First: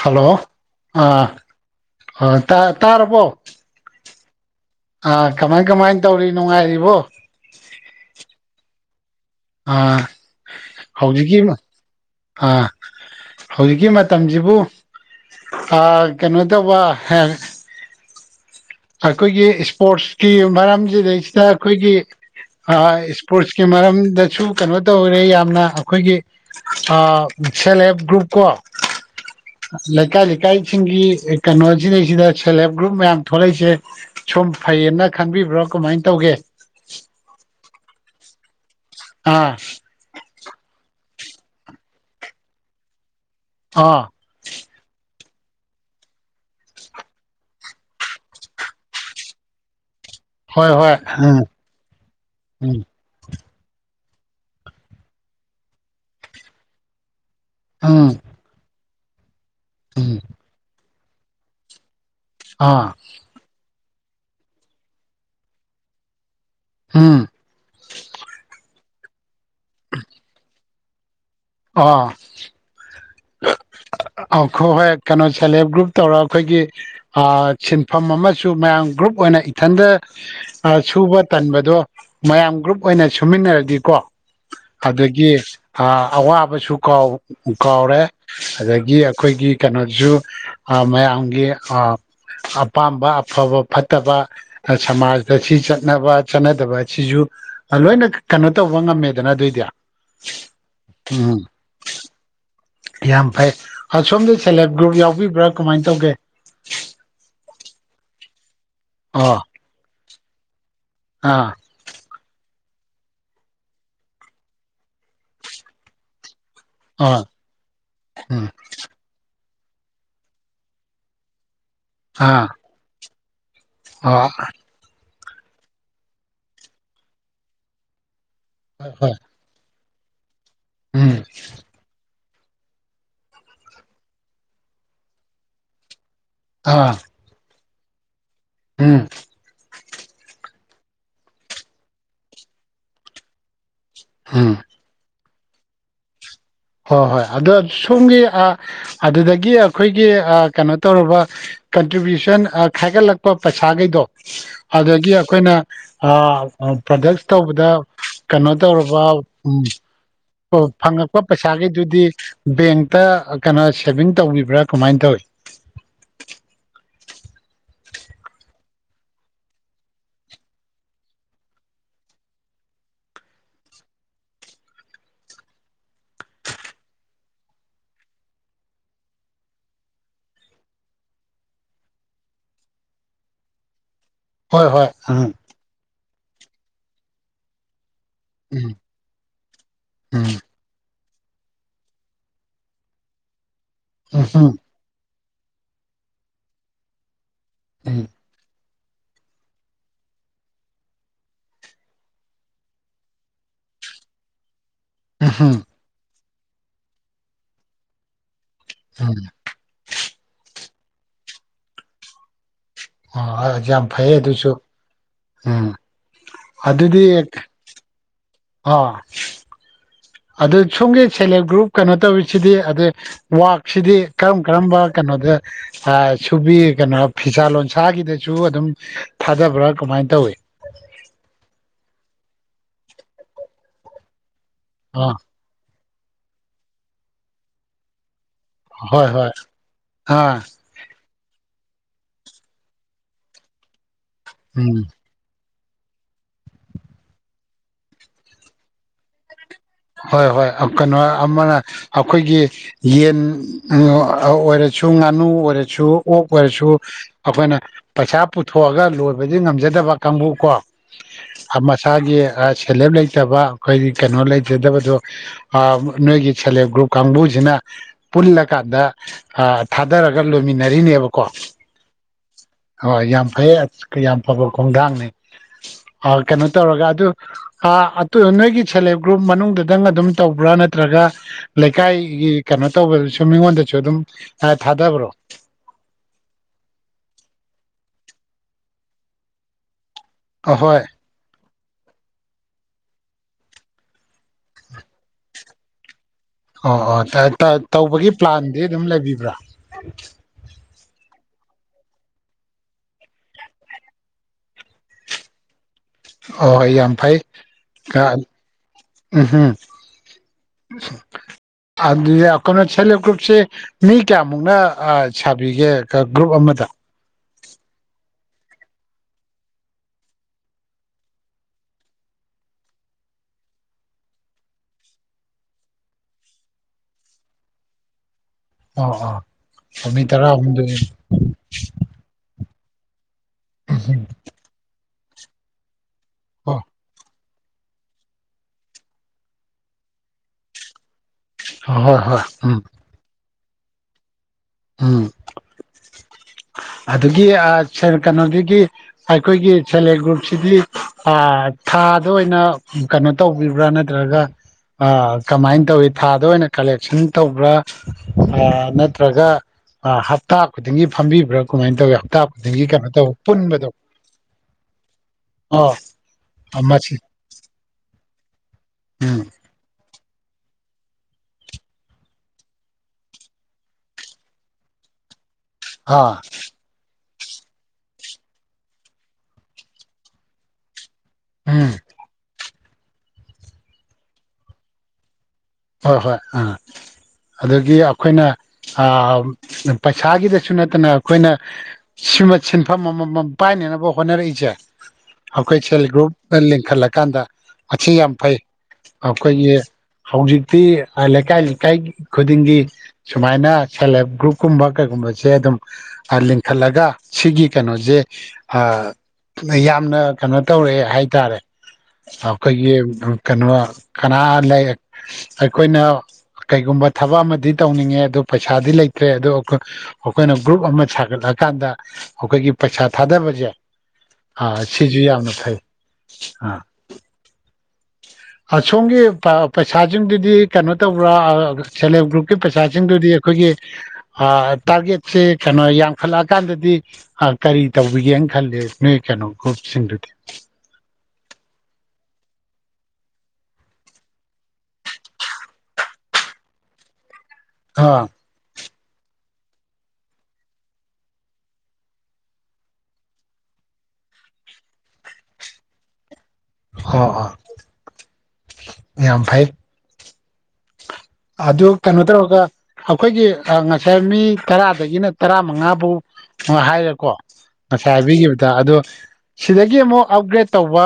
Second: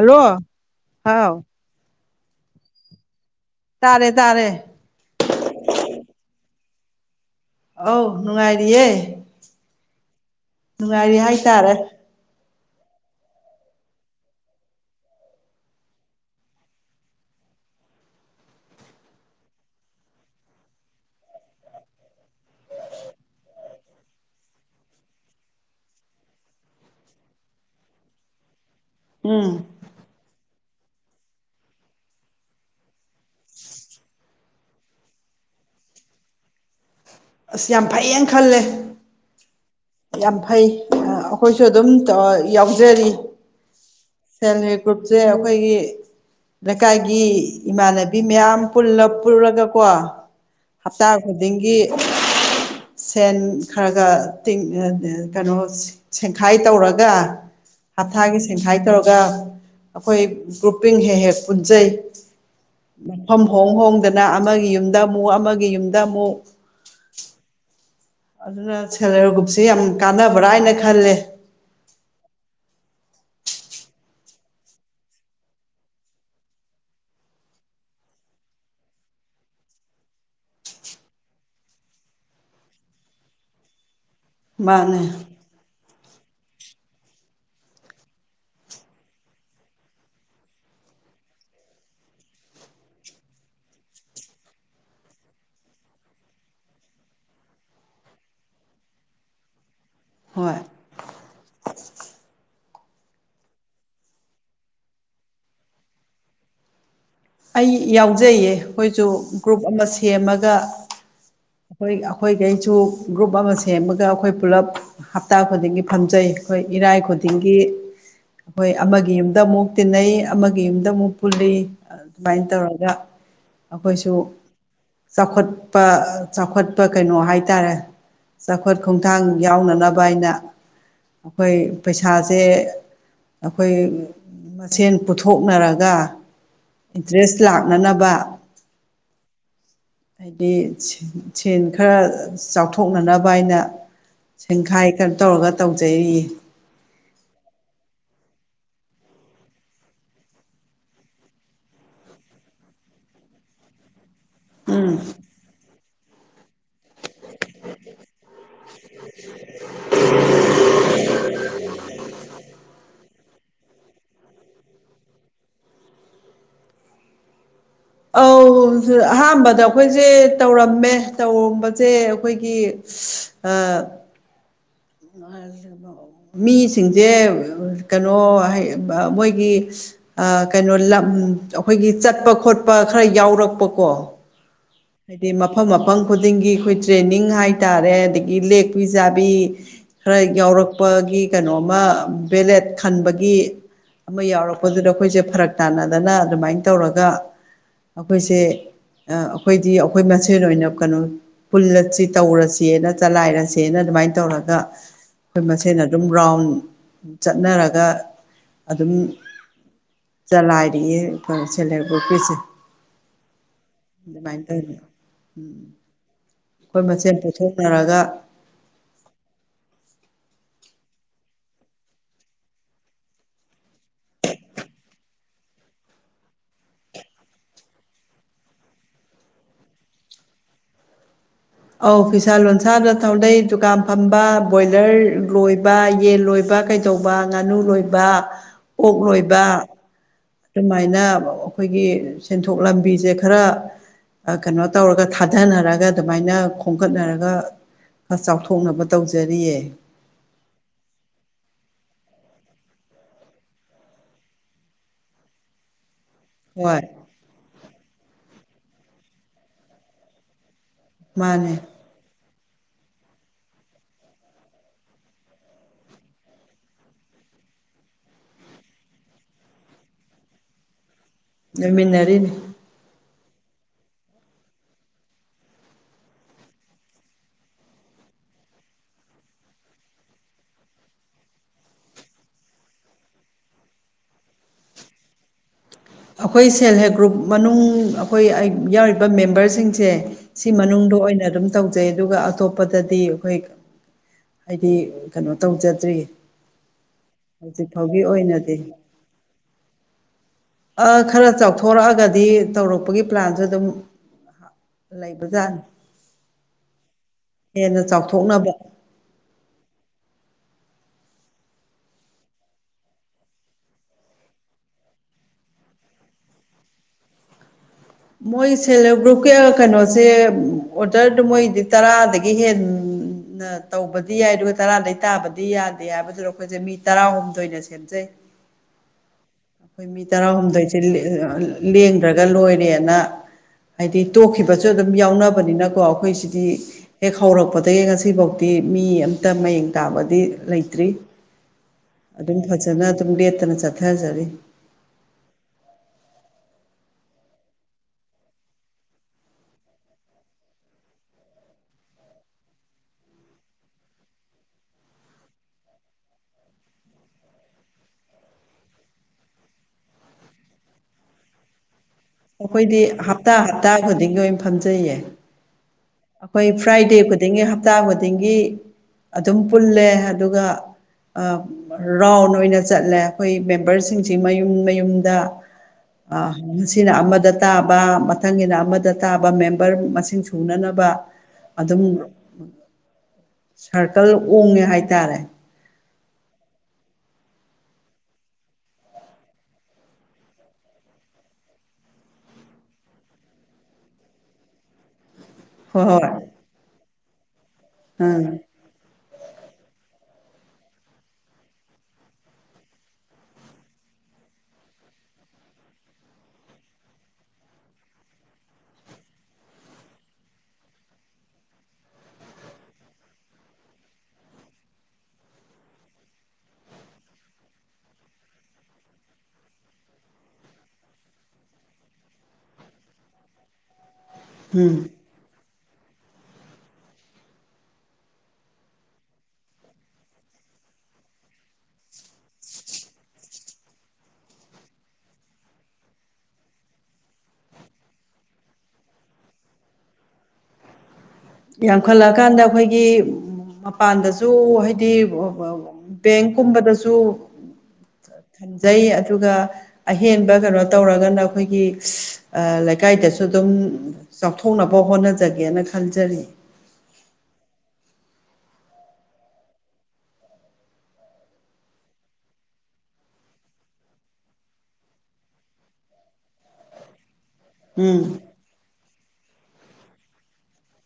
hello ꯑꯥ ꯍꯥꯎ ꯍꯥ ꯇꯥ ꯇꯥꯔꯕꯣ ꯇꯥꯔꯦ ꯇꯥꯔꯦ ꯑꯥ ꯀꯃꯥꯏ ꯀꯃꯥꯏ ꯇꯧꯔꯤ ꯅꯨꯡꯉꯥꯏꯔꯤꯕꯣ ꯑꯧ ꯅꯨꯡꯉꯥꯏꯔꯤꯌꯦ ꯑꯥ ꯅꯨꯡꯉꯥꯏꯔꯤ ꯍꯧꯖꯤꯛꯀꯤ ꯃꯥ ꯍꯥꯏꯇꯥꯔꯦ ꯑꯥ ꯍꯧꯖꯤꯛꯀꯤ ꯃꯇꯝꯁꯤꯕꯨ ꯑꯥ ꯀꯩꯅꯣ ꯇꯧꯕ ꯍꯥ ꯑꯩꯈꯣꯏꯒꯤ ꯏꯁꯄꯣꯔꯠꯁꯀꯤ ꯃꯔꯝꯁꯤꯗꯩꯁꯤꯗ ꯑꯩꯈꯣꯏꯒꯤ ꯑꯥ ꯏꯁꯄꯣꯔꯠꯁꯀꯤ ꯃꯔꯝꯗꯁꯨ ꯀꯩꯅꯣ ꯇꯧꯔꯦ ꯌꯥꯝꯅ ꯑꯩꯈꯣꯏꯒꯤ ꯑꯥ ꯁꯦꯂꯦ ꯒ꯭ꯔꯨꯨꯞ ꯀꯣ ꯎꯝ ꯂꯩꯀꯥꯏ ꯂꯩꯀꯥꯏꯁꯤꯡꯒꯤ ꯀꯩꯅꯣ ꯁꯤꯗꯩꯁꯤꯗ ꯁꯦꯜꯐ ꯍꯦꯜꯞ ꯒ꯭ꯔꯨꯞ ꯃꯌꯥꯝ ꯊꯣꯛꯂꯛꯏꯁꯦ ꯁꯨꯝ ꯐꯩꯌꯦꯅ ꯈꯟꯕꯤꯕ꯭ꯔꯣ ꯀꯃꯥꯏꯅ ꯇꯧꯒꯦ ꯑꯁ ꯌꯥꯝ ꯐꯩꯌꯦꯅ ꯈꯜꯂꯦ ꯑꯥ ꯌꯥꯝ ꯐꯩ ꯑꯩꯈꯣꯏꯁꯨ ꯑꯗꯨꯝ ꯌꯥꯎꯖꯔꯤ ꯑꯥ ꯁꯦꯜꯞ ꯍꯦꯜꯞ ꯒ꯭ꯔꯨꯞꯁꯦ ꯑꯩꯈꯣꯏꯒꯤ ꯂꯩꯀꯥꯏꯒꯤ ꯏꯃꯥꯟꯅꯕꯤ ꯃꯌꯥꯝ ꯄꯨ ꯄꯨꯨꯔꯒꯀꯣ ꯍꯣꯏ ꯍꯣꯏ ꯍꯞꯇꯥ ꯎꯝ ꯈꯨꯗꯤꯡꯒꯤ ꯎꯝ ꯁꯦꯟ ꯈꯔꯒ ꯇꯤꯡ ꯀꯩꯅꯣ ꯁꯦꯡꯈꯥꯏ ꯇꯧꯔꯒ ꯎꯝ ꯍꯞꯊꯥꯒꯤ ꯁꯦꯡꯈꯥꯏ ꯇꯧꯔꯒ ꯎꯝ ꯑꯩꯈꯣꯏ ꯒ꯭ꯔꯨꯞꯄꯤꯡ ꯍꯦꯛ ꯍꯦꯛ ꯄꯨꯟꯖꯩ ꯑꯥ ꯃꯐꯝ ꯍꯣꯡ ꯍꯣꯡꯗꯅ ꯑꯃꯒꯤ ꯌꯨꯝꯗ ꯑꯃꯨꯛ ꯑꯃꯒꯤ ꯌꯨꯝꯗ ꯑꯃꯨꯛ ꯍꯥꯝ ꯑꯗꯨꯅ ꯁꯦꯜꯞ ꯍꯦꯜꯞ ꯒ꯭ꯔꯨꯞꯁꯤꯦ ꯌꯥꯝ ꯀꯥꯟꯅꯕ꯭ꯔꯥ ꯍꯥꯏꯅ ꯈꯜꯂꯦ ꯑꯥ ꯈꯣꯏ ꯍꯣꯏ ꯀꯩꯅꯣ ꯁꯦꯜꯐ ꯍꯦꯜꯞ ꯒ꯭ꯔꯨꯞ ꯇꯧꯔ ꯑꯩꯈꯣꯏꯒꯤ ꯁꯤꯟꯐꯝ ꯑꯃꯁꯨ ꯃꯌꯥꯝ ꯒ꯭ꯔꯨꯞ ꯑꯣꯏꯅ ꯏꯊꯟꯗ ꯁꯨꯕ ꯇꯟꯕꯗꯣ ꯃꯌꯥꯝ ꯒ꯭ꯔꯨꯞ ꯑꯣꯏꯅ ꯁꯨꯃꯤꯟꯅꯔꯒꯀꯣ ꯃꯥꯅꯦ ꯑꯗꯒꯤ ꯑ ꯑꯋꯥꯕꯁꯨ ꯀꯥꯎ ꯀꯥꯎꯔꯦ ꯑꯗꯒꯤ ꯑꯩꯈꯣꯏꯒꯤ ꯀꯩꯅꯣꯁꯨ ꯃꯌꯥꯝꯒꯤ ꯑꯄꯥꯝꯕ ꯑꯐꯕ ꯐꯠꯇꯕ ꯁꯃꯥꯖꯇ ꯑꯁꯤ ꯆꯠꯅꯕ ꯆꯠꯅꯗꯕ ꯑꯁꯤꯁꯨ ꯂꯣꯏꯅ ꯀꯩꯅꯣ ꯇꯧꯕ ꯉꯝꯃꯦꯗꯅ ꯑꯗꯨꯑꯣꯏꯗꯤ ꯍꯣꯏ ꯎꯝ ꯌꯥꯝ ꯐꯩ ꯁꯣꯝꯗ ꯁꯦꯜꯗꯤ ꯍꯦꯜꯞ ꯒ꯭ꯔꯨꯞ ꯌꯥꯎꯕꯤꯕ꯭ꯔꯥ ꯀꯃꯥꯏꯅ ꯇꯧꯒꯦ ꯑꯩ ꯌꯥꯎꯖꯩꯌꯦ ꯑꯩꯈꯣꯏꯁꯨ ꯑꯣ ꯒ꯭ꯔꯨꯞ ꯑꯃ ꯁꯦꯝꯃꯒ ꯑꯥ ꯑꯩꯈꯣꯏ ꯑꯩꯈꯣꯏꯈꯩꯁꯨ ꯒ꯭ꯔꯨꯞ ꯑꯃ ꯁꯦꯝꯃꯒ ꯑꯩꯈꯣꯏ ꯄꯨꯂꯞ ꯍꯞꯇꯥ ꯈꯨꯗꯤꯡꯒꯤ ꯐꯝꯖꯩ ꯑꯩꯈꯣꯏ ꯏꯔꯥꯏ ꯑꯥ ꯈꯨꯗꯤꯡꯒꯤ ꯎꯝ ꯑꯩꯈꯣꯏ ꯑꯃꯒꯤ ꯌꯨꯝꯗ ꯑꯃꯨꯛ ꯇꯤꯟꯅꯩ ꯑꯃꯒꯤ ꯌꯨꯝꯗ ꯑꯃꯨꯛ ꯄꯨꯜꯂꯤ ꯑꯗꯨꯃꯥꯏꯅ ꯑꯥ ꯇꯧꯔꯒ ꯑꯩꯈꯣꯏꯁꯨ ꯑꯥ ꯆꯥꯎꯈꯠꯄ ꯆꯥꯎꯈꯠꯄ ꯀꯩꯅꯣ ꯍꯥꯏꯇꯥꯔꯦ ꯆꯥꯎꯈꯠ ꯍꯣꯏ ꯍꯣꯏ ꯈꯣꯡꯊꯥꯡ ꯌꯥꯎꯅꯅꯕ ꯑꯩꯅ ꯎꯝ ꯑꯩꯈꯣꯏ ꯄꯩꯁꯥꯁꯦ ꯑꯩꯈꯣꯏ ꯃꯁꯦꯟ ꯄꯨꯊꯣꯛꯅꯔꯒ ꯑ ꯗ꯭ꯔꯦꯁ ꯂꯥꯛꯅꯅꯕ ꯎꯝ ꯍꯥꯏꯗꯤ ꯁꯦꯟ ꯈꯔ ꯆꯥꯎꯊꯣꯛꯅꯅꯕ ꯍꯥꯏꯅ ꯎꯝ ꯁꯦꯡꯈꯥꯏ ꯀꯩꯅꯣ ꯇꯧꯔꯒ ꯇꯧꯖꯩꯔꯤꯌꯦ ꯍꯣꯏ ꯍꯣꯏ ꯑꯗꯣ ꯁꯣꯝꯒꯤ ꯑꯗꯨꯗꯒꯤ ꯑꯩꯈꯣꯏꯒꯤ ꯀꯩꯅꯣ ꯇꯧꯔꯕ ꯀꯟꯇ꯭ꯔꯤꯕ꯭ꯌꯨꯁꯟ ꯈꯥꯏꯒꯠꯂꯛꯄ ꯄꯩꯁꯥꯈꯩꯗꯣ ꯎꯝ ꯑꯗꯒꯤ ꯑꯩꯈꯣꯏꯅ ꯄ꯭ꯔꯗꯛꯁ ꯇꯧꯕꯗ ꯀꯩꯅꯣ ꯇꯧꯔꯕ ꯎ ꯑꯣ ꯐꯪꯉꯛꯄꯣ ꯄꯩꯁꯥꯒꯤꯗꯨꯗꯤ ꯕꯦꯡꯇ ꯀꯩꯅꯣ ꯁꯦꯚꯤꯡ ꯇꯧꯕꯤꯕ꯭ꯔꯥ ꯀꯃꯥꯏꯅ ꯇꯧꯏꯤ [inaudible] ꯁꯨ ꯑꯍꯥꯟꯕꯗ ꯑꯩꯈꯣꯏꯁꯦ ꯇꯧꯔꯝꯃꯦ ꯇꯧꯔꯝꯕꯁꯦ ꯑꯩꯈꯣꯏꯒꯤ ꯑ ꯃꯤꯁꯤꯡꯁꯦ ꯀꯩꯅꯣ ꯍꯥꯏꯌꯦꯕ ꯃꯣꯏꯒꯤ ꯑ ꯀꯩꯅꯣ ꯂꯝ ꯑꯩꯈꯣꯏꯒꯤ ꯆꯠꯄ ꯈꯣꯠꯄ ꯈꯔ ꯌꯥꯎꯔꯛꯄꯀꯣ ꯍꯣꯏ ꯍꯣꯏ ꯎꯝ ꯍꯥꯏꯗꯤ ꯃꯐꯝ ꯃꯐꯝ ꯈꯨꯗꯤꯡꯒꯤ ꯑꯩꯈꯣꯏ ꯇ꯭ꯔꯦꯅꯤꯡ ꯍꯥꯏꯇꯥꯔꯦ ꯑꯗꯒꯤ ꯎꯝ ꯂꯦꯛꯄꯤ ꯆꯥꯕꯤ ꯈꯔ ꯎꯝ ꯌꯥꯎꯔꯛꯄꯒꯤ ꯀꯩꯅꯣꯃꯥ ꯕꯦꯂꯦꯠ ꯈꯟꯕꯒꯤ ꯑꯃ ꯎꯝ ꯌꯥꯎꯔꯛꯄꯗꯨꯗ ꯑꯩꯈꯣꯏꯁꯦ ꯐꯔꯛ ꯇꯥꯅꯗꯅ ꯑꯗꯨꯃꯥꯏꯟ ꯇꯧꯔꯒ ꯎꯝ ꯑꯩꯈꯣꯏꯁꯦ ꯑ ꯑꯈꯣꯏꯗꯤ ꯑꯈꯣꯏ ꯃꯁꯦꯟ ꯑꯣꯏꯅ ꯀꯩꯅꯣ ꯄꯨꯜꯂꯁꯤ ꯇꯧꯔꯁꯤꯑꯅ ꯆꯂꯥꯏꯔꯁꯦꯅ ꯑꯗꯨꯃꯥꯏꯟ ꯇꯧꯔꯒ ꯑꯩꯈꯣꯏ ꯎꯝ ꯃꯁꯦꯟ ꯑꯗꯨꯝ ꯔꯥꯎꯟ ꯆꯠꯅꯔꯒ ꯑꯗꯨꯝ ꯎꯝ ꯆꯂꯥꯏꯔꯤꯌꯦ ꯁꯦꯂꯦꯒ꯭ꯔꯨꯞꯀꯤꯁꯦ ꯑꯣ ꯌꯥꯝ ꯐꯩꯌꯦ ꯑꯗꯨꯁꯨ ꯇꯧꯔꯤ ꯎꯝ ꯑꯗꯨꯗꯤ ꯇꯧꯔꯒ ꯍꯣ ꯑꯗꯨꯠ ꯁꯣꯝꯒꯤ ꯁꯦꯜꯐ ꯍꯦꯜꯞ ꯒ꯭ꯔꯨꯞ ꯀꯩꯅꯣ ꯇꯧꯔꯤꯁꯤꯗꯤ ꯑꯗ ꯋꯥꯛꯁꯤꯗꯤ ꯀꯔꯝ ꯀꯔꯝꯕ ꯀꯩꯅꯣꯗ ꯑ ꯁꯨꯕꯤ ꯀꯩꯅꯣ ꯐꯤꯁꯥ ꯂꯣꯟꯁꯥꯒꯤꯗꯁꯨ ꯑꯗꯨꯝ ꯊꯥꯗꯕ꯭ꯔꯥ ꯀꯃꯥꯏꯟ ꯇꯧꯋꯤ ꯑꯧ ꯐꯤꯁꯥ ꯂꯣꯟꯁꯥꯗ ꯊꯧꯗꯩ ꯗꯨꯀꯥꯟ ꯐꯝꯕ ꯕꯣꯏꯂꯔ ꯑꯥ ꯂꯣꯏꯕ ꯌꯦꯟ ꯂꯣꯏꯕ ꯀꯩꯗꯧꯕ ꯉꯥꯅꯨ ꯂꯣꯏꯕ ꯑꯣꯛ ꯍꯣꯏ ꯍꯣꯏ ꯂꯣꯏꯕ ꯍꯥ ꯑꯗꯨꯃꯥꯏꯅ ꯑꯩꯈꯣꯏꯒꯤ ꯁꯦꯟꯊꯣꯛ ꯂꯝꯕꯤꯁꯦ ꯈꯔ ꯑ ꯀꯩꯅꯣ ꯎꯝ ꯇꯧꯔꯒ ꯊꯥꯗꯅꯔꯒ ꯑꯗꯨꯃꯥꯏꯅ ꯈꯣꯝꯒꯠꯅꯔꯒ ꯈꯔ ꯆꯥꯎꯊꯣꯛꯅꯕ ꯇꯧꯖꯔꯤꯌꯦ ꯍꯣꯏ ꯍꯣꯏ ꯑꯝ ꯀꯩꯅꯣ ꯑꯃꯅ ꯑꯈꯣꯏꯒꯤ ꯌꯦꯟ [unintelligible] ꯑꯣꯏꯔꯁꯨ ꯉꯥꯅꯨ ꯑꯣꯏꯔꯁꯨ ꯑꯣꯛ ꯑꯣꯏꯔꯁꯨ ꯍꯣꯏ ꯑꯈꯣꯏꯅ ꯄꯩꯁꯥ ꯄꯨꯊꯣꯛꯑꯒ ꯂꯣꯏꯕꯗꯤ ꯉꯝꯖꯗꯕ ꯀꯥꯡꯕꯨ ꯀꯣ ꯃꯥꯅꯦ ꯏꯁꯥꯒꯤ ꯑ ꯁꯦꯜꯍꯦꯞ ꯂꯩꯇꯕ ꯑꯈꯣꯏꯒꯤ ꯀꯩꯅꯣ ꯂꯩ ꯖꯗꯕꯗꯣ ꯑ ꯅꯣꯏꯒꯤ ꯁꯦꯜꯐ ꯍꯦꯜꯞ ꯒ꯭ꯔꯨꯞ ꯀꯥꯡꯕꯨꯖꯤꯅ ꯄꯨꯜꯂꯀꯥꯟꯗ ꯑ ꯊꯥꯗꯔꯒ ꯂꯣꯏꯃꯤꯟꯅꯔꯤꯅꯦꯕ ꯅꯩꯃꯤꯟꯅꯔꯤꯅꯤ ꯍꯣꯏ ꯌꯥꯝ ꯐꯩ ꯑꯠ ꯌꯥꯝ ꯐꯥꯕ ꯈꯣꯡꯗꯥꯡꯅꯤ ꯑ ꯀꯩꯅꯣ ꯇꯧꯔꯒ ꯑꯗꯨ ꯑ ꯑꯇꯨ ꯅꯣꯏꯒꯤ ꯁꯦꯂꯦꯞ ꯒ꯭ꯔꯨꯞ ꯃꯅꯨꯡꯗꯨꯗꯪ ꯑꯗꯨꯝ ꯇꯧꯕ꯭ꯔꯥ ꯅꯠꯇ꯭ꯔꯒ ꯂꯩꯀꯥꯏꯒꯤ ꯀꯩꯅꯣ ꯇꯧꯕꯗꯨꯁꯨꯝ ꯃꯤꯉꯣꯟꯗꯩꯁꯨ ꯑꯗꯨꯝ ꯑ ꯊꯥꯗꯕ꯭ꯔꯣ ꯑꯈꯣꯏ ꯁꯦꯜꯐ ꯍꯦꯜꯞ ꯒ꯭ꯔꯨꯞ ꯃꯅꯨꯡ ꯑꯈꯣꯏ ꯑꯩ ꯌꯥꯎꯔꯤꯕ ꯃꯦꯝꯕꯔꯁꯤꯡꯁꯦ ꯁꯤ ꯑꯍꯣꯏ ꯃꯅꯨꯡꯗ ꯑꯣꯏꯅ ꯑꯗꯨꯝ ꯇꯧꯖꯩ ꯑꯗꯨꯒ ꯑꯇꯣꯞꯄꯗꯗꯤ ꯑꯩꯈꯣꯏ ꯍꯥꯏꯗꯤ ꯀꯩꯅꯣ ꯇꯧꯖꯗ꯭ꯔꯤ ꯑꯣ ꯍꯣꯏ ꯍꯧꯖꯤꯛ [unintelligible] ꯐꯥꯎꯒꯤ ꯇꯧꯕꯒꯤ ꯑꯣꯏꯅꯗꯤ ꯄ꯭ꯂꯥꯟꯗꯤ ꯑꯗꯨꯝ ꯂꯩꯕꯤꯕ꯭ꯔꯥ ꯑ ꯈꯔ ꯆꯥꯎꯊꯣꯔꯛꯑꯒꯗꯤ ꯇꯧꯔꯛꯄꯒꯤ ꯄ꯭ꯂꯥꯟꯁꯨ ꯑꯗꯨꯝ ꯂꯩꯥꯕꯖꯥꯠꯅꯤ ꯍꯣ ꯍꯣꯏ ꯌꯥꯝ ꯐꯩ ꯆꯥꯎꯊꯣꯛꯅꯕ [unintelligible] ꯑꯗꯨꯗꯤ ꯑ ꯀꯩꯅꯣ ꯁꯦꯜꯐ ꯍꯦꯜꯞ ꯒ꯭ꯔꯨꯞꯁꯦ ꯃꯤ ꯀꯌꯥꯃꯨꯛꯅ ꯑ ꯁꯥꯕꯤꯒꯦ ꯑ ꯒ꯭ꯔꯨꯞ ꯑꯃꯗ ꯃꯣꯏ ꯁꯦꯜꯐ ꯍꯦꯜꯞ ꯒ꯭ꯔꯨꯞꯀꯤ ꯀꯩꯅꯣꯁꯦ ꯑꯣꯗꯔꯗꯨ ꯃꯣꯏꯗꯤ ꯇꯔꯥꯗꯒꯤ ꯍꯦꯟ ꯑ ꯇꯧꯕꯗꯤ ꯌꯥꯏ ꯑꯗꯨꯒ ꯇꯔꯥꯗꯩ ꯇꯥꯕꯗꯤ ꯌꯥꯗꯦ ꯍꯥꯏꯕꯗꯨꯗ ꯑꯈꯣꯏꯖꯦ ꯃꯤ ꯇꯔꯥꯍꯨꯝꯗꯣꯏꯅ ꯁꯦꯝꯖꯩ ꯑꯣ ꯑꯩꯈꯣꯏ ꯑꯣ ꯃꯤ ꯇꯔꯥꯍꯨꯝꯗꯣꯏ ꯇꯔꯥꯍꯨꯝꯗꯣꯏꯁꯦ [unintelligible] ꯂꯦꯡꯗ꯭ꯔꯒ ꯂꯣꯏꯔꯦꯅ ꯍꯥꯏꯗꯤ ꯇꯣꯛꯈꯤꯕꯁꯨ ꯑꯗꯨꯝ ꯌꯥꯎꯅꯕꯅꯤꯅꯀꯣ ꯑꯈꯣꯏꯁꯤꯗꯤ ꯑꯣ ꯍꯦꯛ ꯍꯧꯔꯛꯄꯗꯒꯤ ꯉꯁꯤꯐꯥꯎꯗꯤ ꯃꯤ ꯑꯃꯝꯇ ꯃꯌꯦꯡ ꯇꯥꯕꯗꯤ ꯂꯩꯇ꯭ꯔꯤ ꯍꯣꯏ ꯍꯣꯏ ꯑꯗꯨꯝ ꯎꯝ ꯐꯖꯅ ꯑꯗꯨꯝ ꯂꯦꯞꯇꯅ ꯆꯠꯊꯖꯔꯤ ꯎꯝ ꯑꯗꯨꯒꯤ ꯑꯥ ꯁꯥꯔ ꯀꯩꯅꯣꯗꯨꯒꯤ ꯑꯩꯈꯣꯏꯒꯤ ꯁꯦꯜꯐ ꯍꯦꯜꯞ ꯒ꯭ꯔꯨꯞꯁꯤꯗꯤ ꯊꯥꯗ ꯑꯣꯏꯅ ꯀꯩꯅꯣ ꯇꯧꯕꯤꯕ꯭ꯔꯥ ꯅꯠꯇ꯭ꯔꯒ ꯀꯃꯥꯏꯅ ꯇꯧꯋꯤ ꯊꯥꯗ ꯑꯣꯏꯅ ꯀꯂꯦꯛꯁꯟ ꯇꯧꯕ꯭ꯔꯥ ꯅꯠꯇ꯭ꯔꯒ ꯍꯞꯇꯥ ꯈꯨꯗꯤꯡꯒꯤ ꯐꯝꯕꯤꯕ꯭ꯔꯥ ꯀꯃꯥꯏꯅ ꯇꯧꯏ ꯑꯩꯈꯣꯏꯗꯤ ꯍꯞꯇꯥ ꯍꯞꯇꯥ ꯈꯨꯗꯤꯡꯒꯤ ꯑꯣꯏꯅ ꯐꯝꯖꯩꯌꯦ ꯑꯥ ꯑꯩꯈꯣꯏ ꯐ꯭ꯔꯥꯏꯗꯦ ꯈꯨꯗꯤꯡꯒꯤ ꯍꯞꯇꯥ ꯈꯨꯗꯤꯡꯒꯤ ꯎꯝ ꯑꯗꯨꯝ ꯄꯨꯜꯂꯦ ꯑꯗꯨꯒ ꯔꯥꯎ꯭ꯟ ꯑꯣꯏꯅ ꯆꯠꯂꯦ ꯑꯩꯈꯣꯏ ꯃꯦꯝꯕꯔꯁꯤꯡꯁꯤ ꯃꯌꯨꯝ ꯃꯌꯨꯝꯗ ꯑꯥ ꯉꯅ ꯑꯃꯗ ꯇꯥꯕ ꯃꯊꯪꯒꯤꯅ ꯑꯃꯗ ꯇꯥꯕ ꯃꯦꯝꯕꯔ ꯃꯁꯤꯡ ꯁꯨꯅꯅꯕ ꯕꯥ ꯎꯝ ꯑꯗꯨꯝ ꯁꯥꯔꯀꯜ ꯎꯡꯉꯦ ꯍꯥꯏꯇꯥꯔꯦ ꯍꯣꯏ ꯍꯣꯏ ꯑꯥ ꯑꯗꯒꯤ ꯑꯩꯈꯣꯏꯅ ꯄꯩꯁꯥꯒꯤꯗꯁꯨ ꯅꯠꯇꯅ ꯑꯩꯈꯣꯏꯅ ꯁꯤꯃ ꯁꯤꯟꯐꯝ ꯑꯃꯃꯝ ꯄꯥꯏꯅꯅꯕ ꯍꯣꯠꯅꯔꯛꯏꯁꯦ ꯑꯩꯈꯣꯏ ꯁꯦꯜꯐ ꯍꯣꯏ ꯍꯦꯜꯞ ꯍꯣꯏ ꯒ꯭ꯔꯨꯞꯅ ꯂꯤꯡꯈꯠꯂꯀꯥꯟꯗ ꯃꯁꯤ ꯌꯥꯝ ꯎꯝ ꯐꯩ ꯑꯩꯈꯣꯏꯒꯤ ꯍꯧꯖꯤꯛꯇꯤ ꯂꯩꯀꯥꯏ ꯂꯩꯀꯥꯏ ꯈꯨꯗꯤꯡꯒꯤ ꯁꯨꯃꯥꯏꯅ ꯁꯦꯜꯞ ꯍꯦꯜꯞ ꯒ꯭ꯔꯨꯞꯀꯨꯝꯕ ꯀꯩꯒꯨꯝꯕꯁꯦ ꯑꯗꯨꯝ ꯂꯤꯡꯈꯠꯂꯒ ꯁꯤꯒꯤ ꯀꯩꯅꯣꯁꯦ ꯑꯥ ꯌꯥꯝꯅ ꯀꯩꯅꯣ ꯇꯧꯔꯛ ꯑꯦ ꯍꯥꯏꯇꯥꯔꯦ ꯑꯩꯈꯣꯏꯒꯤ ꯀꯩꯅꯣ ꯀꯅꯥ ꯂꯩ ꯑꯩꯈꯣꯏꯅ ꯀꯩꯒꯨꯝꯕ ꯊꯕꯛ ꯑꯃꯗꯤ ꯇꯧꯅꯤꯡꯉꯦ ꯑꯗꯨ ꯄꯩꯁꯥꯗꯤ ꯂꯩꯇ꯭ꯔꯦ ꯑ ꯑꯩꯈꯣꯏꯅ ꯒ꯭ꯔꯨꯞ ꯑꯃ ꯁꯥꯒꯠꯂꯛꯀꯥꯟꯗ ꯑꯩꯈꯣꯏꯒꯤ ꯄꯩꯁꯥ ꯊꯥꯗꯕꯁꯦ ꯑꯥ ꯎꯝ ꯁꯤꯁꯨ ꯌꯥꯝꯅ ꯐꯩ ꯑꯥ ꯑꯁꯣꯝꯒꯤ ꯄꯩꯁꯥꯁꯤꯡꯗꯨꯗꯤ ꯀꯩꯅꯣ ꯇꯧꯕ꯭ꯔꯥ ꯁꯦꯜꯞ ꯍꯦꯜꯞ ꯒ꯭ꯔꯨꯞꯀꯤ ꯄꯩꯁꯥꯁꯤꯡꯗꯨꯗꯤ ꯑꯩꯈꯣꯏꯒꯤ ꯇꯥꯔꯒꯦꯠꯁꯦ ꯀꯩꯅꯣ ꯌꯥꯝꯈꯠꯂꯛꯑꯀꯥꯟꯗꯗꯤ ꯀꯔꯤ ꯇꯧꯕꯤꯒꯦꯅ ꯈꯜꯂꯦ ꯅꯣꯏ ꯀꯩꯅꯣ ꯒ꯭ꯔꯨꯞꯁꯤꯡꯗꯨꯗꯤ ꯌꯥꯝꯈꯠꯂꯛꯑꯀꯥꯟꯗ ꯑꯩꯈꯣꯏꯒꯤ ꯃꯄꯥꯟꯗꯁꯨ ꯍꯥꯏꯗꯤ ꯕꯦꯡꯀꯨꯝꯕꯗꯁꯨ ꯑꯥ ꯈꯟꯖꯩ ꯑꯗꯨꯒ ꯑꯍꯦꯟꯕ ꯀꯩꯅꯣ ꯇꯧꯔꯒꯅ ꯑꯩꯈꯣꯏꯒꯤ ꯂꯩꯀꯥꯏꯗꯁꯨ ꯑꯗꯨꯝ ꯆꯥꯎꯊꯣꯛꯅꯕ ꯍꯣꯠꯅꯖꯒꯦꯅ ꯈꯟꯖꯔꯤ ꯍꯣ ꯍꯣꯏ ꯌꯥꯝ ꯐꯩ ꯑꯗꯨ ꯀꯩꯅꯣ ꯇꯧꯔꯒ ꯑꯩꯈꯣꯏꯒꯤ ꯉꯁꯥꯏ ꯃꯤ ꯇꯔꯥꯗꯒꯤꯅ ꯇꯔꯥ ꯃꯉꯥꯕꯨ ꯍꯥꯏꯔꯦꯀꯣ ꯉꯁꯥꯏ ꯎꯝ ꯍꯥꯏꯕꯤꯈꯤꯕꯗ ꯑꯗꯣ ꯁꯤꯗꯒꯤ ꯑꯃꯨꯛ ꯑꯞꯒ꯭ꯔꯦꯗ ꯇꯧꯕ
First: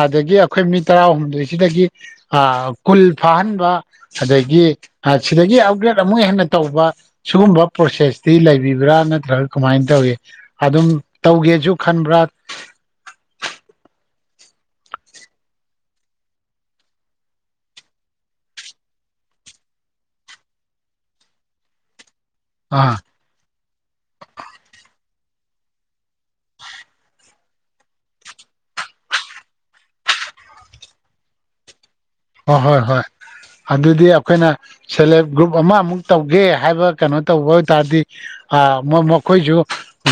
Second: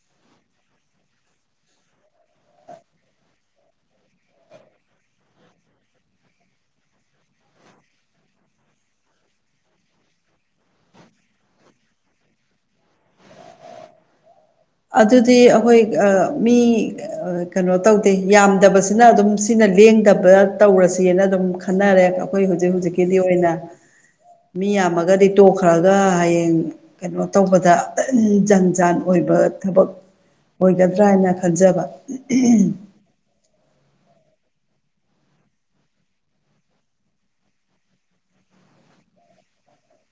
ꯑꯥꯗꯒꯤ ꯑꯩꯈꯣꯏ ꯃꯤ ꯇꯔꯥꯍꯨꯝꯗꯣꯏꯁꯤꯗꯒꯤ ꯀꯨꯜ ꯐꯥꯍꯟꯕ ꯑꯗꯒꯤ ꯁꯤꯗꯒꯤ ꯑꯞꯒ꯭ꯔꯦꯠ ꯑꯃꯨꯛ ꯍꯦꯟꯅ ꯇꯧꯕ ꯁꯤꯒꯨꯝꯕ ꯄ꯭ꯔꯣꯁꯦꯁꯇꯤ ꯂꯩꯕꯤꯕ꯭ꯔꯥ ꯅꯠꯇ꯭ꯔꯒ ꯀꯃꯥꯏꯅ ꯇꯧꯏ ꯑꯗꯨꯝ ꯇꯧꯒꯦꯁꯨ ꯈꯟꯕ꯭ꯔꯥ ꯑꯗꯨꯗꯤ ꯑꯩꯈꯣꯏ ꯃꯤ ꯀꯩꯅꯣ ꯇꯧꯗꯦ ꯌꯥꯝꯗꯕꯁꯤꯅ ꯑꯗꯨꯝ ꯁꯤꯅ ꯂꯦꯡꯗꯕ ꯇꯧꯔꯁꯦꯅ ꯑꯗꯨꯝ ꯈꯟꯅꯔꯦ ꯑꯩꯈꯣꯏ ꯍꯧꯖꯤꯛ ꯑꯥ ꯍꯧꯖꯤꯛꯀꯤꯗꯤ ꯑꯣꯏꯅ ꯃꯤ ꯌꯥꯝꯃꯒꯗꯤ ꯇꯣꯛꯈ꯭ꯔꯒ ꯍꯌꯦꯡ ꯀꯩꯅꯣ ꯇꯧꯕꯗ ꯖꯟ ꯖꯥꯟ ꯑꯣꯏꯕ ꯊꯕꯛ ꯑꯣꯏꯒꯗ꯭ꯔꯥ ꯍꯥꯏꯅ ꯈꯟꯖꯕ ꯍꯣꯏ ꯍꯣꯏ ꯍꯣꯏ ꯑꯗꯨꯗꯤ ꯑꯩꯈꯣꯏꯅ ꯁꯦꯜ ꯍꯦꯜꯞ ꯒ꯭ꯔꯨꯞ ꯑꯃ ꯑꯃꯨꯛ ꯇꯧꯒꯦ ꯍꯥꯏꯕ ꯀꯩꯅꯣ ꯇꯧꯕ ꯑꯣꯏ ꯇꯥꯔꯗꯤ ꯃꯈꯣꯏꯁꯨ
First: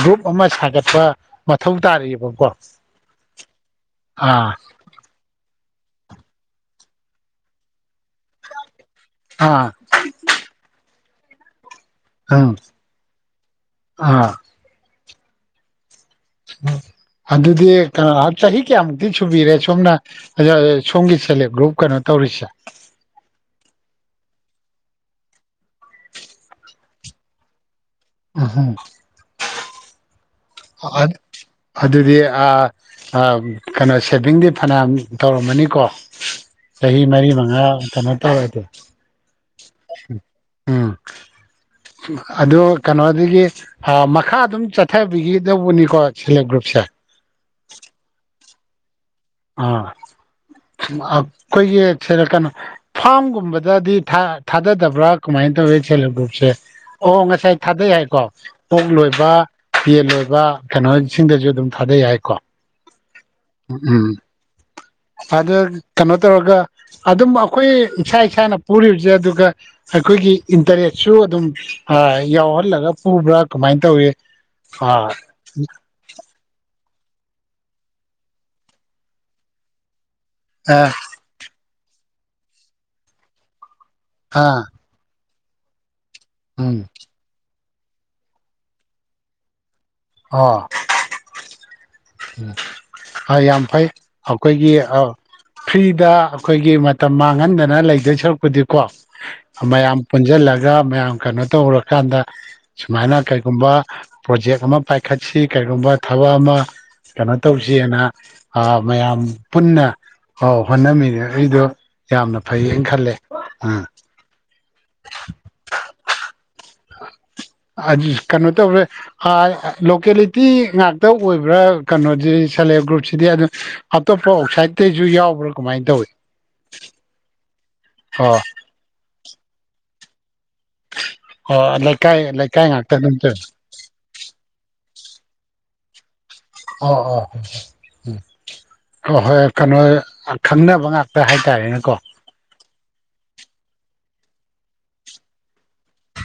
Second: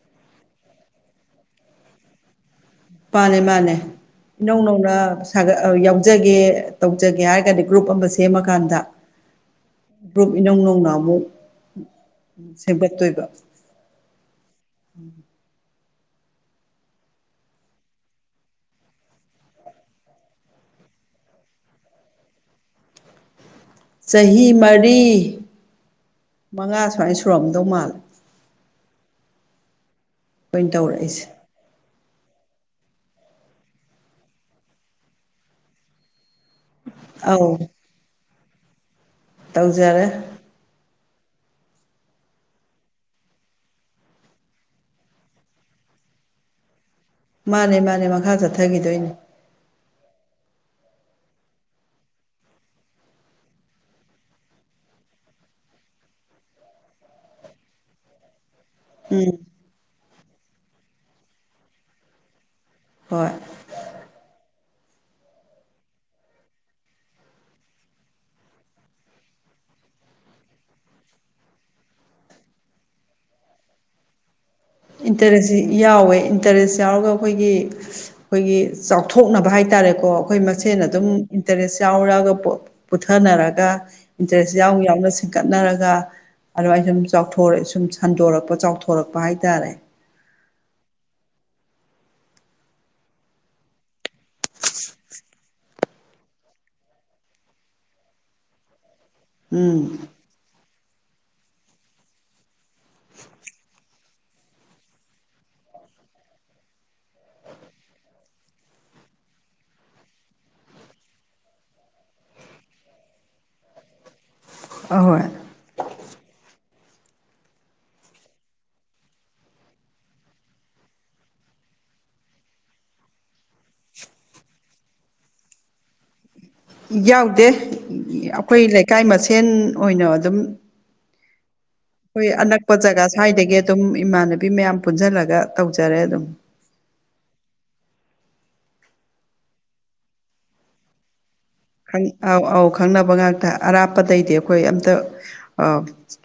ꯒ꯭ꯔꯨꯞ ꯑꯃ ꯁꯥꯒꯠꯄ ꯃꯊꯧ ꯇꯥꯔꯤꯑꯕꯀꯣ ꯄꯅꯦ ꯃꯥꯅꯦ ꯑꯥ ꯏꯅꯧꯅꯧꯅ ꯁꯥꯒ ꯌꯥꯎꯖꯒꯦ ꯇꯧꯖꯒꯦ ꯍꯥꯏꯔꯒꯗꯤ ꯒ꯭ꯔꯨꯞ ꯑꯃ ꯁꯦꯝꯃꯀꯥꯟꯗ ꯑꯥ ꯒ꯭ꯔꯨꯞ ꯏꯅꯧ ꯅꯧꯅ ꯑꯃꯨꯛ ꯎꯝ ꯁꯦꯝꯒꯠꯇꯣꯏꯕ ꯑꯥ ꯎꯝ ꯎ ꯑꯗꯨꯗꯤ ꯀꯩꯅꯣ ꯆꯍꯤ ꯀꯌꯥꯃꯨꯛꯇꯤ ꯁꯨꯕꯤꯔꯦ ꯁꯣꯝꯅ ꯁꯣꯝꯒꯤ ꯁꯦꯜ ꯍꯦꯜꯞ ꯒ꯭ꯔꯨꯞ ꯀꯩꯅꯣ ꯇꯧꯔꯤꯁꯦ ꯆꯍꯤ ꯃꯔꯤ ꯃꯉꯥ ꯁꯨꯃꯥꯏꯅ ꯁꯨꯔꯝꯗꯧ ꯃꯥꯜꯂꯦ ꯎꯝꯍꯨꯝ ꯑꯩꯈꯣꯏꯅ ꯇꯧꯔꯛꯏꯁꯦ [unintelligible] ꯑꯗꯨꯗꯤ ꯑꯥ ꯀꯩꯅꯣ ꯁꯦꯚꯤꯡꯗꯤ ꯐꯅꯌꯥꯝ ꯇꯧꯔꯝꯃꯅꯤꯀꯣ ꯆꯍꯤ ꯃꯔꯤ ꯑꯧ ꯃꯉꯥ ꯀꯩꯅꯣ ꯇꯧꯔꯗꯤ ꯇꯧꯖꯔꯦ ꯎꯝ ꯀꯩꯅꯣꯗꯒꯤ ꯃꯈꯥ ꯑꯗꯨꯝ ꯆꯠꯊꯕꯤꯒꯤ ꯇꯧꯕꯅꯤꯀꯣ ꯁꯦꯜ ꯍꯦꯜꯞ ꯒ꯭ꯔꯨꯞꯁꯦ ꯃꯥꯅꯦ ꯃꯥꯅꯦ ꯃꯈꯥ ꯆꯠꯊꯈꯤꯗꯣꯏꯅꯦ ꯑꯥ ꯑꯩꯈꯣꯏꯒꯤ ꯁꯤꯔ ꯀꯩꯅꯣ ꯐꯥꯝꯒꯨꯝꯕꯗꯗꯤ ꯊꯥꯗꯗꯕ꯭ꯔꯥ ꯀꯃꯥꯏꯅ ꯇꯧꯏ ꯁꯦꯜ ꯍꯦꯜꯞ ꯒ꯭ꯔꯨꯞꯁꯦ ꯑꯣ ꯉꯁꯥꯏ ꯊꯥꯗꯩ ꯍꯥꯏꯀꯣ ꯑꯣꯛ ꯂꯣꯏꯕ ꯎꯝ ꯌꯦꯟ ꯂꯣꯏꯕ ꯀꯩꯅꯣꯁꯤꯡꯗꯁꯨ ꯑꯗꯨꯝ ꯊꯥꯗꯩꯩ ꯍꯥꯏꯀꯣ ꯍꯣꯏ ꯎꯝ ꯎꯝ ꯑꯗ ꯀꯩꯅꯣ ꯇꯧꯔꯒ ꯑꯗꯨꯝ ꯑꯩꯈꯣꯏ ꯏꯁꯥ ꯏꯁꯥꯅ ꯄꯨꯔꯤꯕꯁꯦ ꯑꯗꯨꯒ ꯑꯩꯈꯣꯏꯒꯤ ꯏꯟꯇꯔꯦꯁꯁꯨ ꯑꯗꯨꯝ ꯌꯥꯎꯍꯜꯂꯒ ꯄꯨꯕ꯭ꯔꯥ ꯀꯃꯥꯏꯅ ꯇꯧꯋ ꯏꯟꯇꯔꯦꯟꯁ ꯁꯤ ꯌꯥꯎꯋꯦ ꯏꯟꯇꯔꯦꯁ ꯌꯥꯎꯔꯒ ꯑꯩꯈꯣꯏꯒꯤ ꯑꯩꯈꯣꯏꯒꯤ ꯆꯥꯎꯊꯣꯛꯅꯕ ꯍꯥꯏꯇꯥꯔꯦꯀꯣ ꯑꯩꯈꯣꯏ ꯃꯁꯦꯟ ꯑꯥ ꯑꯗꯨꯝ ꯏꯟꯇꯔꯦꯁ ꯌꯥꯎ ꯌꯥꯎꯒ ꯄꯨꯊꯅꯔꯒ ꯏꯟꯇꯔꯦꯁ ꯑꯥ ꯌꯥꯎꯅ ꯌꯥꯎꯅ ꯀꯠꯅꯔꯒ ꯎꯝ ꯑꯗꯨꯃꯥꯏ ꯁꯨꯝ ꯆꯥꯎꯔꯛ ꯁꯨꯝ ꯁꯟꯗꯣꯔꯛꯄ ꯆꯥꯎꯊꯣꯔꯛꯄ ꯍꯥꯏꯇꯥꯔꯦ ꯑꯥ ꯎꯝ ꯑ ꯌꯥꯝ ꯐꯩ ꯑꯩꯈꯣꯏꯒꯤ ꯑ ꯐ꯭ꯔꯤꯗ ꯑꯩꯈꯣꯏꯒꯤ ꯃꯇꯝ ꯃꯥꯡꯍꯟꯗꯅ ꯂꯩꯗꯣꯏ ꯁꯔꯛꯄꯨꯗꯤꯀꯣ ꯃꯌꯥꯝ ꯎꯝ ꯄꯨꯟꯖꯤꯜꯂꯒ ꯃꯌꯥꯝ ꯀꯩꯅꯣ ꯇꯧꯔꯀꯥꯟꯗ ꯁꯨꯃꯥꯏꯅ ꯀꯔꯤꯒꯨꯝꯕ ꯄ꯭ꯔꯣꯖꯦꯛ ꯑꯃ ꯄꯥꯏꯈꯠꯁꯤ ꯀꯔꯤꯒꯨꯝꯕ ꯊꯕꯛ ꯑꯃ ꯀꯩꯅꯣ ꯇꯧꯁꯦꯅ ꯃꯌꯥꯝ ꯄꯨꯟꯅ ꯑꯣ ꯍꯣꯠꯅꯃꯤꯅꯔꯤꯗꯣ ꯌꯥꯝꯅ ꯐꯩꯌꯦꯅ ꯈꯜꯂꯦ ꯎꯝ ꯑꯍꯣꯏ ꯑꯗꯨ ꯀꯩꯅꯣ ꯇꯧꯔꯦ ꯍꯥꯏ ꯂꯣꯀꯦꯂꯤꯇꯤ ꯉꯥꯛꯇ ꯑꯣꯏꯕ꯭ꯔꯥ ꯀꯩꯅꯣꯖꯤ ꯁꯦꯂ‌ꯦꯜꯞ ꯒ꯭ꯔꯨꯞꯁꯤꯗꯤ ꯑꯗꯨ ꯑꯇꯣꯞꯄ ꯑꯥꯎ ꯁꯥꯏꯠꯇꯁꯨ ꯌꯥꯎꯕ꯭ꯔꯥ ꯀꯃꯥꯏꯅ ꯇꯧꯋꯤ ꯌꯥꯎꯗꯦ ꯑ ꯑꯣ ꯑꯩꯈꯣꯏ ꯂꯩꯀꯥꯏ ꯃꯁꯦꯟ ꯑꯣꯏꯅ ꯑꯗꯨꯝ ꯑꯣ ꯂꯩꯀꯥꯏ ꯂꯩꯀꯥꯏ ꯉꯥꯛꯇ ꯗꯨꯝ ꯇꯧ ꯗꯨꯝ ꯏꯃꯥꯟꯅꯕꯤ ꯃꯌꯥꯝ ꯄꯨꯟꯖꯜꯂꯒ ꯇꯧꯖꯔꯦ ꯑꯗꯨꯝ ꯑꯣ ꯑꯣ ꯑꯣ ꯎꯝ ꯍꯣꯏ ꯍꯣꯏ ꯀꯩꯅꯣ ꯑ ꯈꯪꯅꯕ ꯉꯥꯛꯇ ꯍꯥꯏꯇꯥꯔꯦꯅꯦꯀꯣ ꯑꯥꯎ ꯑꯥꯎ ꯈꯪꯅꯕ ꯉꯥꯛꯇ ꯑꯔꯥꯞꯄꯗꯩꯗꯤ ꯑꯩꯈꯣꯏ ꯑꯝꯇ ꯑꯥꯎ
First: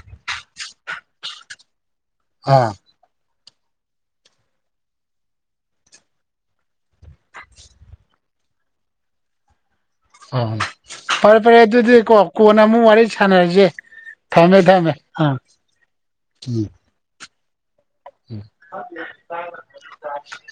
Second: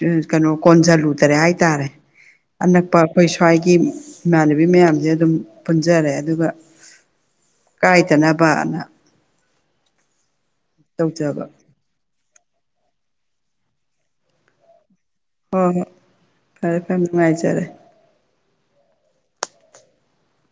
ꯎꯝ ꯀꯩꯅꯣ ꯀꯣꯟꯖꯜꯂꯨꯗꯔꯦ ꯍꯥꯏꯇꯥꯔꯦ ꯑꯥ ꯑꯅꯛꯄ ꯑꯩꯈꯣꯏ ꯁ꯭ꯋꯥꯏꯒꯤ ꯏꯃꯥꯟꯅꯕꯤ ꯃꯌꯥꯝꯖ‌ꯦ ꯑꯗꯨꯝ ꯄꯨꯟꯖꯔꯦ ꯑꯗꯨꯒ ꯀꯥꯏꯗꯅꯕ ꯑꯅ ꯑꯣ ꯐꯔꯦ ꯇꯧꯖꯕ ꯐꯔꯦ ꯑꯗꯨꯗꯤꯀꯣ ꯀꯣꯟꯅ ꯑꯃꯨꯛ ꯋꯥꯔꯤ ꯁꯥꯟꯅꯔꯖꯤ ꯊꯝꯃꯦ ꯊꯝꯃꯦ ꯑꯥ ꯍꯣꯏ ꯍꯣꯏ ꯎꯝ ꯐꯔꯦ ꯐꯔꯦ ꯑꯝ ꯅꯨꯡꯉꯥꯏꯖꯔꯦ ꯎꯝ [unintelligible]